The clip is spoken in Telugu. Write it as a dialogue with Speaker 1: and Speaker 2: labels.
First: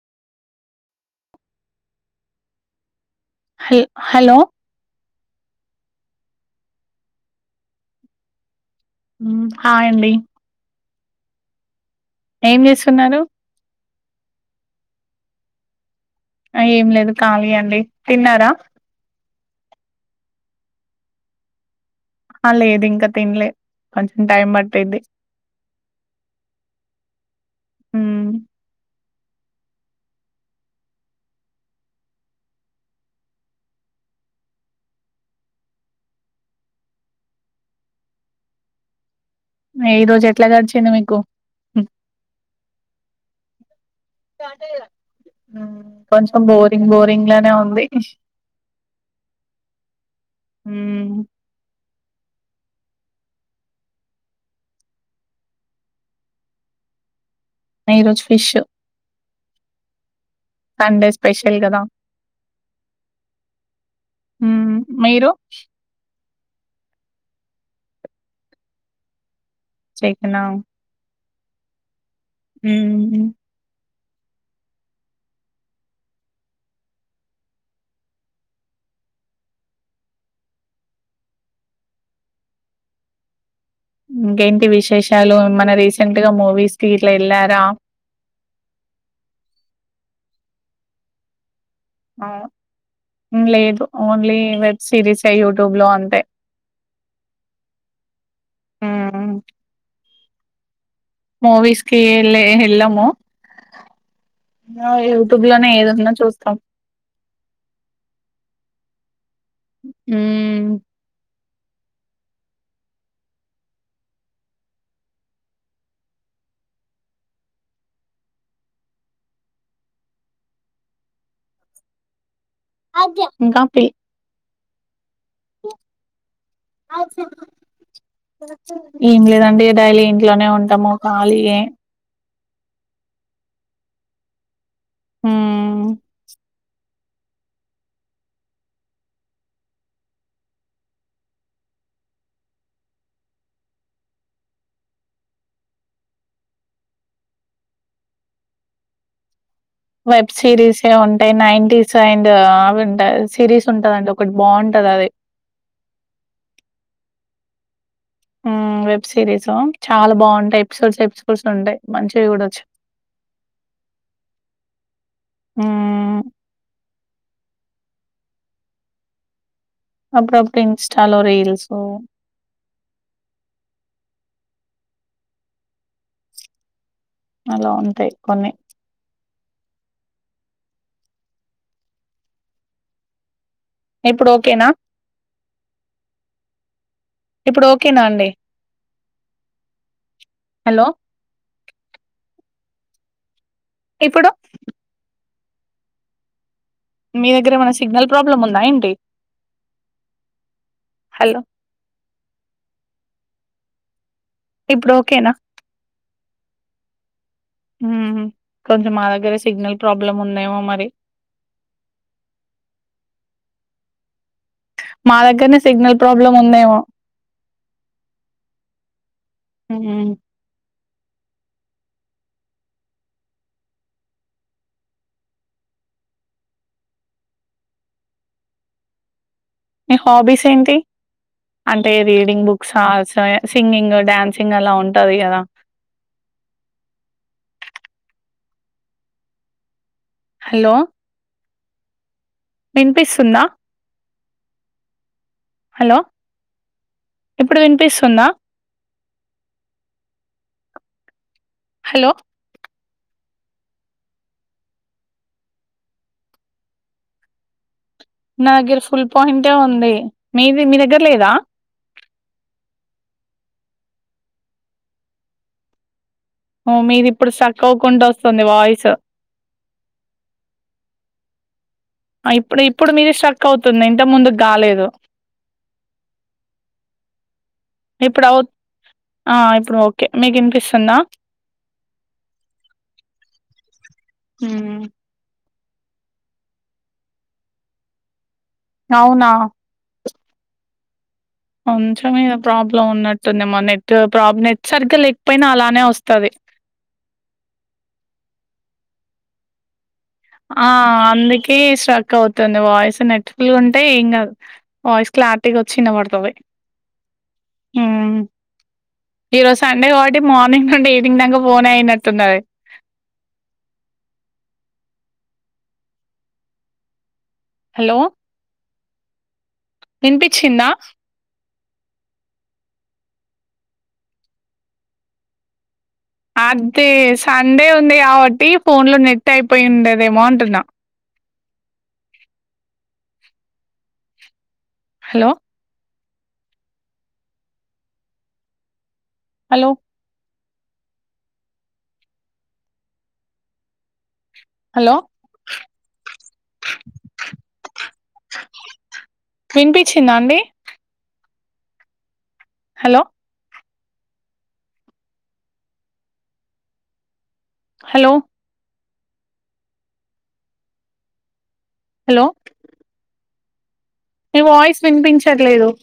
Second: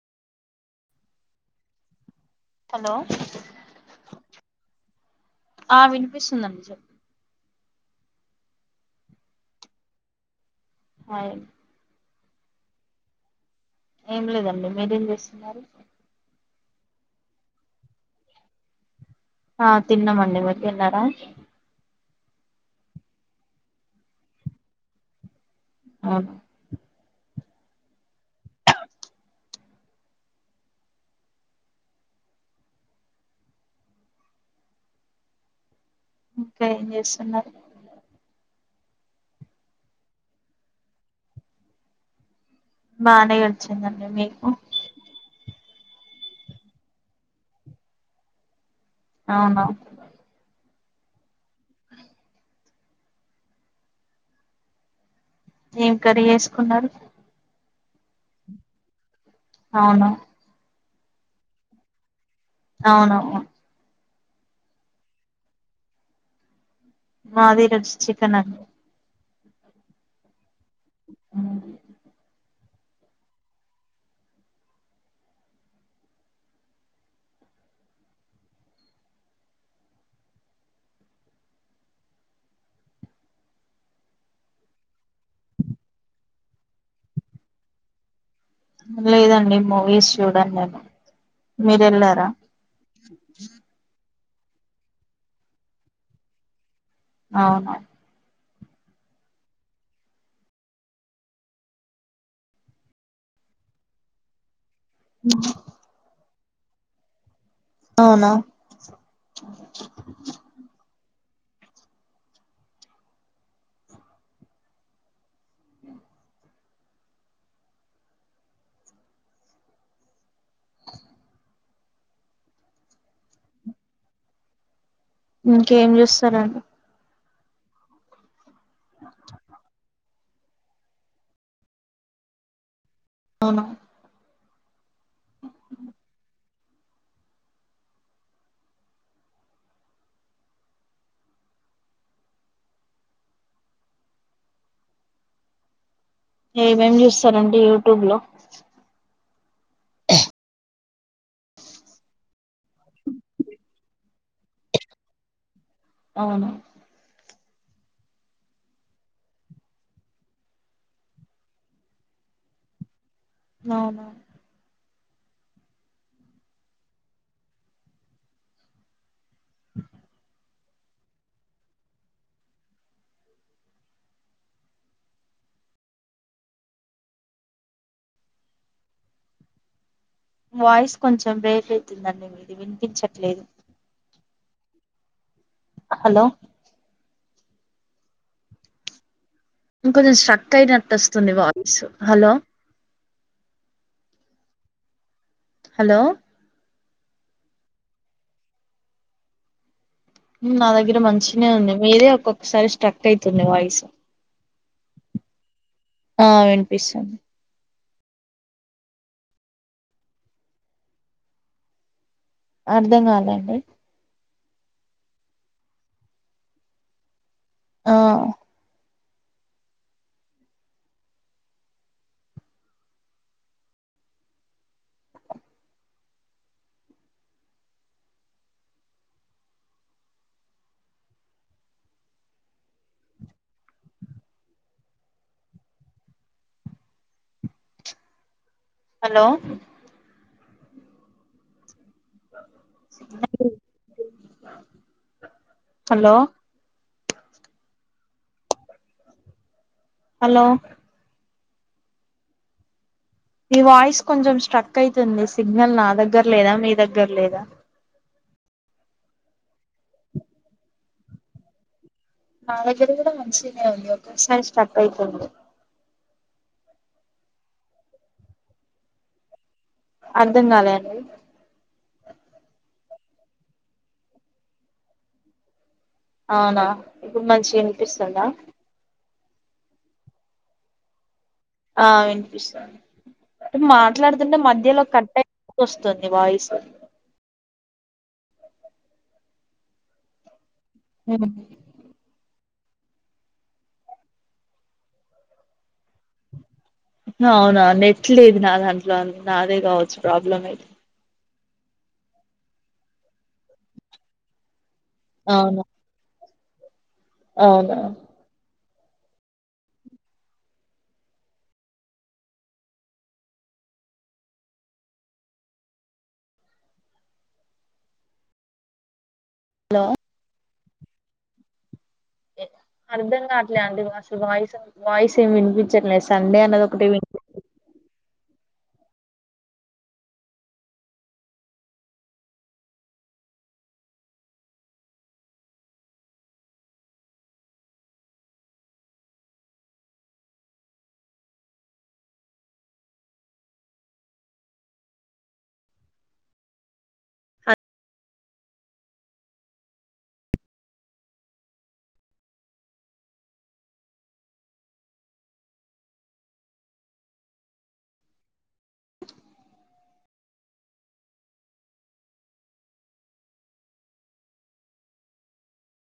Speaker 1: హలో
Speaker 2: హ హలో
Speaker 1: ఆ వినిపిస్తుందండి చెప్పండి
Speaker 2: ఉమ్ హాయ్ అండి
Speaker 1: హాయ్
Speaker 2: ఏం చేస్తున్నారు
Speaker 1: ఏం లేదండి మీరేం చేస్తున్నారు
Speaker 2: ఆ ఏం లేదు కాలి అండి తిన్నారా
Speaker 1: ఆ తిన్నమండి మీరు తిన్నారా
Speaker 2: ఆ లేదు ఇంకా తినలే కొంచెం టైం పట్టిద్ది
Speaker 1: అవునా
Speaker 2: ఉమ్
Speaker 1: ఇంకా ఏం చేస్తున్నారు
Speaker 2: ఈ రోజు ఎట్లా గడిచింది మీకు
Speaker 1: బానే గడిచిందండి మీకు
Speaker 2: మ్ కొంచెం బోరింగ్ బోరింగ్ లానే ఉంది
Speaker 1: అవును
Speaker 2: ఊ మ్
Speaker 1: ఏం కర్రీ చేసుకున్నారు
Speaker 2: ఈరోజు ఫిష్
Speaker 1: అవును
Speaker 2: సండే స్పెషల్ గద
Speaker 1: అవునవు
Speaker 2: మ్ మీరు
Speaker 1: మాది ఈరోజు చికెన్ అండి
Speaker 2: చికెను
Speaker 1: ఉమ్
Speaker 2: ఊ మ్ ఇంకేంటి విశేషాలు మన రీసెంట్ గా మూవీస్ కి ఇట్ల వెళ్ళారా
Speaker 1: లేదండి మూవీస్ చూడన్ నేను మీరు వెళ్ళారా
Speaker 2: అవు లేదు ఓన్లీ వెబ్ సిరీస్ యూట్యూబ్ లో అంతే
Speaker 1: ఆహ
Speaker 2: ఉ మూవీస్కి వెలె ఎళ్ళమో ఆ యూట్యూబ్ లోనే ఏదన్నా చూస్తాం
Speaker 1: అవున
Speaker 2: హు కాఫి
Speaker 1: ఇంకేం చూస్తరండి
Speaker 2: ఏం లేదండి డైలీ ఇంట్లోనే ఉంటాము ఖాళీ యె
Speaker 1: అవున
Speaker 2: హు
Speaker 1: ఏమేమ్ చూస్తారండి యూట్యూబ్ లో
Speaker 2: వెబ్ సిరీస్ే ఉంటాయి నైన్ టీస్ అండ్ అవింటాయి సిరీస్ ఉంటదండి ఒకటి బాగుంటది అది
Speaker 1: అవును
Speaker 2: ఆ వెబ్ సిరీస చాల బాగుంటాయి ఎపిసోడ్స్ ఎపిసోడ్స్ ఉంటాయి మంచిగ చూడోచ్చు
Speaker 1: అవున
Speaker 2: మ్ అప్పు అప్పుడు ఇన్స్టాలో రీల్స్ అలా అంతే కొన్ని
Speaker 1: వాయిస్ కొంచెం బ్రేక్ అయితుందండి మీది వినిపిచ్చట్లేదు
Speaker 2: ఇప్పు డోక్కేన
Speaker 1: హలో
Speaker 2: ఇప్పుడు ఓకేనా అండి
Speaker 1: ఇంకొంచెం స్ట్రక్
Speaker 2: హలో
Speaker 1: అయినట్ వస్తుంది వాయిస్ హలో
Speaker 2: ఇప్పుడు
Speaker 1: హలో
Speaker 2: మీ దగ్గర ఏమన్న సిగ్నల్ ప్రాబ్లమ్ ఉందా ఏంటి
Speaker 1: నా దగ్గర
Speaker 2: హలో
Speaker 1: మంచిినె ఉంది మీరే ఒక్కొక్కసారి స్ట్రక్ అయితుంది వాయిస్
Speaker 2: ఇప్పుడు ఓకేన
Speaker 1: ఆ విన్పిస్తుంది
Speaker 2: కొంచెం మా దగ్గర సిగ్నల్ ప్రాబ్లమ్ ఉందేమో మరి
Speaker 1: అర్ధం కాదండి
Speaker 2: మా దగ్గర్నే సిగ్నల్ ప్రాబ్లమ్ ఉందేమో
Speaker 1: ఆ
Speaker 2: ఉ ఊమ్ మీ హాబీస్ ఏంటి అంటే రీడింగ్ బుక్స్ ఆ సో సింగింగ్ డ్యాన్సింగ్ అలా ఉంటది కదా
Speaker 1: హలో
Speaker 2: హలో విన్పిస్తుందా
Speaker 1: హలో
Speaker 2: ఎప్పుడు విన్పిస్తుందా
Speaker 1: హలో
Speaker 2: హలో
Speaker 1: మీ వాయిస్ కొంచెం స్ట్రక్ అయితుంది సిగ్నల్ నా దగ్గర లేదా మీ దగ్గర లేదా.
Speaker 2: నా దగ్గర ఫుల్ పాయింటే ఉంది మీది మీ దగ్గర లేదా.
Speaker 1: నా దగ్గర కూడా మంచిగానే ఉంది ఒక్కోసారి స్ట్రక్ అయితుంది.
Speaker 2: హో మీది ఇప్పుడు సక్ అవకుండా వస్తుంది వాయిసు.
Speaker 1: అర్ధంకాలే అండి
Speaker 2: ఇప్పుడు ఇప్పుడు మీది స్ట్రక్ అవుతుంది ఇంతకు ముందు కాలేదు.
Speaker 1: అవునా ఇప్పుడు మంచి వినిపిస్తుందా.
Speaker 2: ఇప్పుడు అవు ఆ ఇప్పుడు ఓకే మీకు ఇనిపిస్తుందా.
Speaker 1: ఆ వినిపిస్తంది మాట్లాడుతుంటే మధ్యలో కటై వస్తుంది వాయిస్
Speaker 2: అవునా
Speaker 1: ఉ
Speaker 2: ఒనచమేద ప్రాబ్లం ఉన్నట్టుంది మా నెట్ ప్రాబ్లమ్ నెట్ సరిగ్గా లేకపోయినా అలానే వస్తది.
Speaker 1: అవునా నెట్ లేదు నా దాంట్లో అన్ నాదే కావచ్చు. ప్రాబ్లం అయితే
Speaker 2: ఆ అందుకే స్ట్రక్ అవుతుంది వాయిస్ నెట్కులు అంటే ఏం కాదు. వాయిస్ క్లారిటీగా
Speaker 1: అవును
Speaker 2: వచ్చి వినపడతది.
Speaker 1: అవునా
Speaker 2: ఈరోజు సండే కాబట్టి మార్నింగ్ నుండి ఈవినింగ్ దాక ఫోన్ అయినట్టున్నది. [inaudible] హలో
Speaker 1: హలో
Speaker 2: వినిపించిందా
Speaker 1: అర్ధం గాట్లా అంటే అసలు వాయిసు వాయిస్ ఏమి వినిపి
Speaker 2: అదే సండే ఉంది కావ ట్టి ఫోన్ లో నెట్ అయిపోయి ఉండదేమో అంటున్నా. హలో హలో హలో వినిపించిందా అండి హలో హలో హలో నీ వాయిస్ వినిపించట్లేదు